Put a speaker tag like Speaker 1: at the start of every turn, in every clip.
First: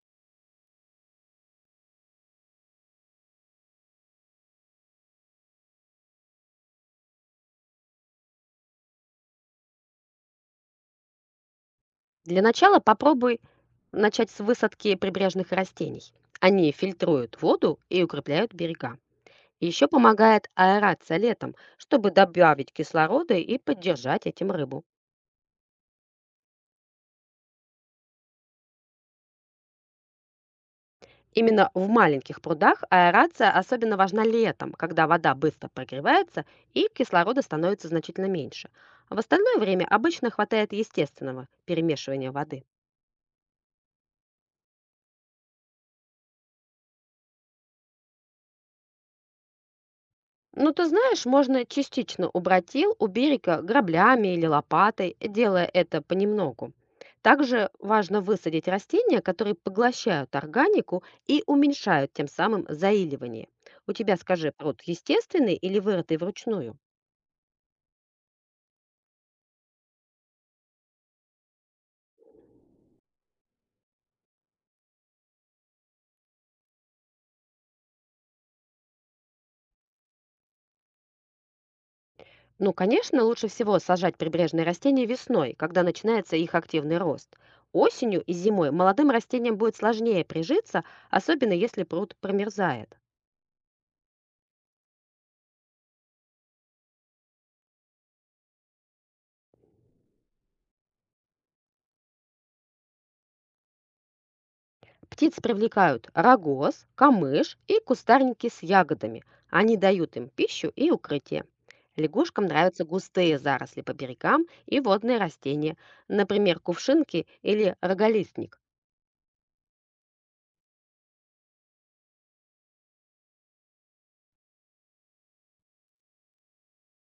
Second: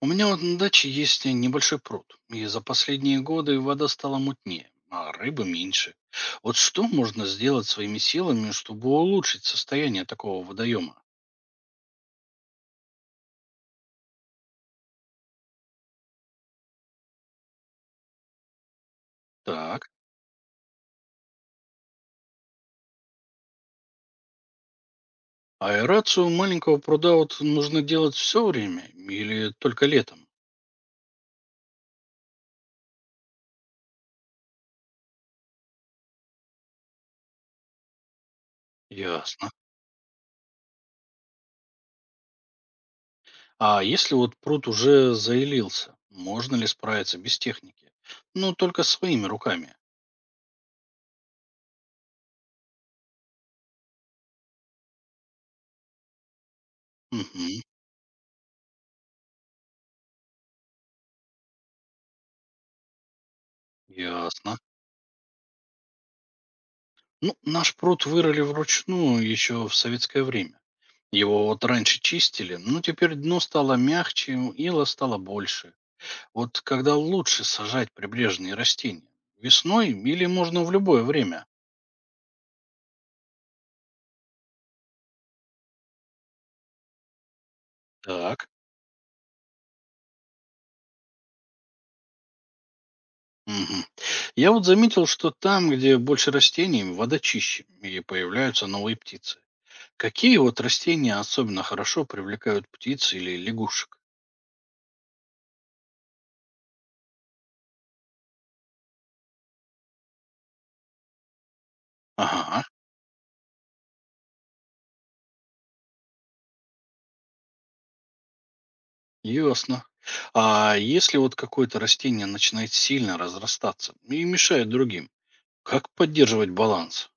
Speaker 1: У меня вот на даче есть небольшой пруд, и за последние годы вода стала мутнее, а рыбы меньше. Вот что можно сделать своими силами, чтобы улучшить состояние такого водоема?
Speaker 2: Для начала попробуй начать с высадки прибрежных растений. Они фильтруют воду и укрепляют берега. Еще
Speaker 1: Так,
Speaker 2: помогает аэрация летом, чтобы добавить кислорода и поддержать этим рыбу.
Speaker 1: аэрацию маленького пруда вот нужно делать все время или только летом?
Speaker 2: Именно в маленьких прудах аэрация особенно важна летом, когда вода быстро прогревается и кислорода становится значительно меньше. В
Speaker 1: Ясно.
Speaker 2: остальное время обычно хватает естественного перемешивания воды.
Speaker 1: А если вот пруд уже заилился, можно ли справиться без техники? Ну, только своими руками.
Speaker 2: Ну, ты знаешь, можно частично убрать ил у берега граблями или лопатой, делая это понемногу.
Speaker 1: Угу,
Speaker 2: Также важно высадить растения, которые поглощают органику и уменьшают тем самым заиливание. У тебя, скажи,
Speaker 1: ясно.
Speaker 2: пруд естественный или вырытый вручную?
Speaker 1: Ну, наш пруд вырыли вручную еще в советское время. Его вот раньше чистили, но теперь дно стало мягче, ила стало больше. Вот когда лучше сажать прибрежные растения? Весной или можно в любое время?
Speaker 2: Ну, конечно, лучше всего сажать прибрежные растения весной, когда начинается их активный рост. Осенью и
Speaker 1: Так.
Speaker 2: зимой молодым растениям будет сложнее прижиться, особенно если пруд промерзает.
Speaker 1: Мгм. Я вот заметил, что там, где больше растений, вода чище, и появляются новые птицы. Какие вот растения особенно хорошо привлекают птиц или лягушек?
Speaker 2: Птиц привлекают рогоз, камыш и кустарники с ягодами. Они дают им пищу и укрытие. Лягушкам
Speaker 1: Ага,
Speaker 2: нравятся густые заросли по берегам и водные растения, например, кувшинки или роголистник.
Speaker 1: ясно. А если вот какое-то растение начинает сильно разрастаться и мешает другим, как поддерживать баланс?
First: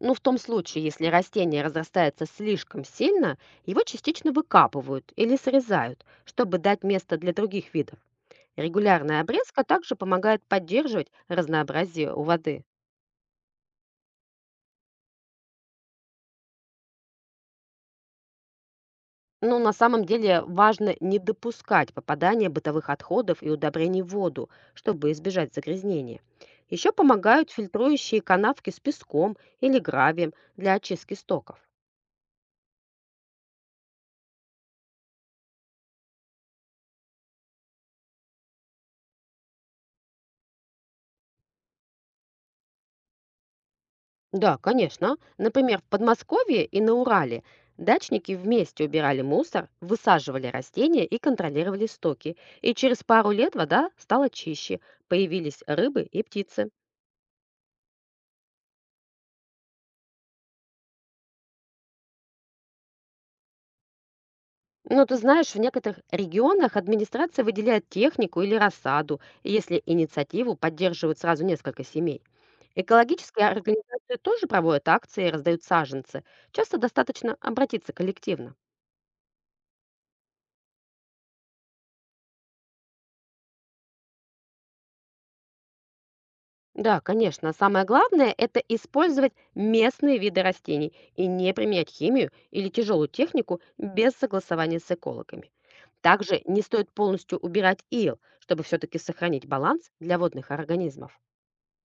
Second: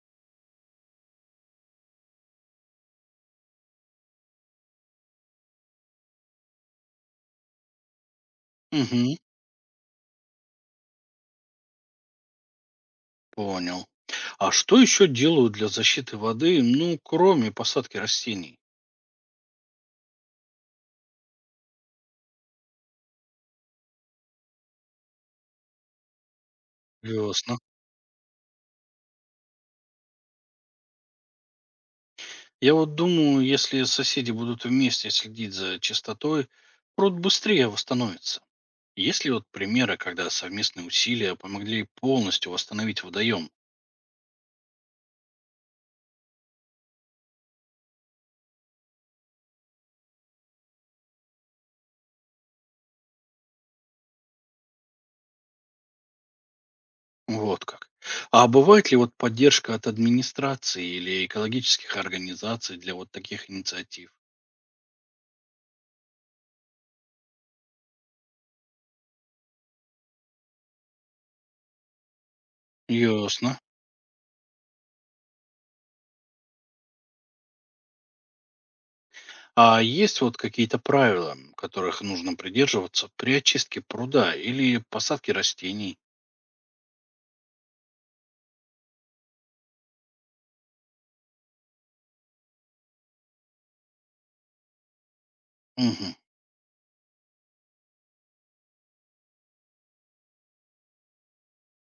Speaker 2: Но в том случае, если растение разрастается слишком сильно, его частично выкапывают или срезают, чтобы дать место для других видов.
Speaker 1: Мгм.
Speaker 2: Регулярная обрезка также помогает поддерживать разнообразие у воды.
Speaker 1: Понял. А что еще делают для защиты воды, ну, кроме посадки растений?
Speaker 2: Но на самом деле важно не допускать попадания бытовых отходов и удобрений в воду, чтобы избежать загрязнения. Еще помогают
Speaker 1: Ясно.
Speaker 2: фильтрующие канавки с песком или гравием для очистки стоков.
Speaker 1: Я вот думаю, если соседи будут вместе следить за чистотой, пруд быстрее восстановится. Есть ли вот примеры, когда совместные усилия помогли полностью восстановить водоем?
Speaker 2: Да, конечно. Например, в Подмосковье и на Урале дачники вместе убирали мусор, высаживали растения и контролировали стоки. И через пару лет вода стала чище, появились рыбы и птицы.
Speaker 1: Вот как. А бывает ли вот поддержка от администрации или экологических организаций для вот таких инициатив?
Speaker 2: Но ты знаешь, в некоторых регионах администрация выделяет технику или рассаду, если инициативу поддерживают сразу несколько семей. Экологические
Speaker 1: Ясно.
Speaker 2: организации тоже проводят акции и раздают саженцы. Часто достаточно обратиться коллективно.
Speaker 1: А есть вот какие-то правила, которых нужно придерживаться при очистке пруда или посадке растений?
Speaker 2: Да, конечно. Самое главное– это использовать местные виды растений и не применять химию или тяжелую технику без согласования с экологами.
Speaker 1: Мгм.
Speaker 2: Также не стоит полностью убирать ил, чтобы все-таки сохранить баланс для водных организмов.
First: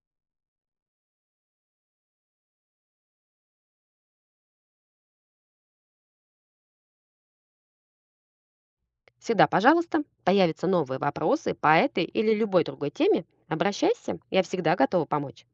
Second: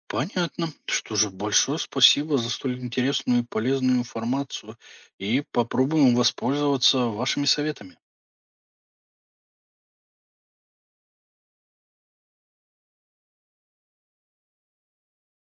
Speaker 1: Понятно. Что же, большое спасибо за столь интересную и полезную информацию. И попробуем воспользоваться вашими советами.
Speaker 2: Всегда, пожалуйста, появятся новые вопросы по этой или любой другой теме, обращайся, я всегда готова помочь.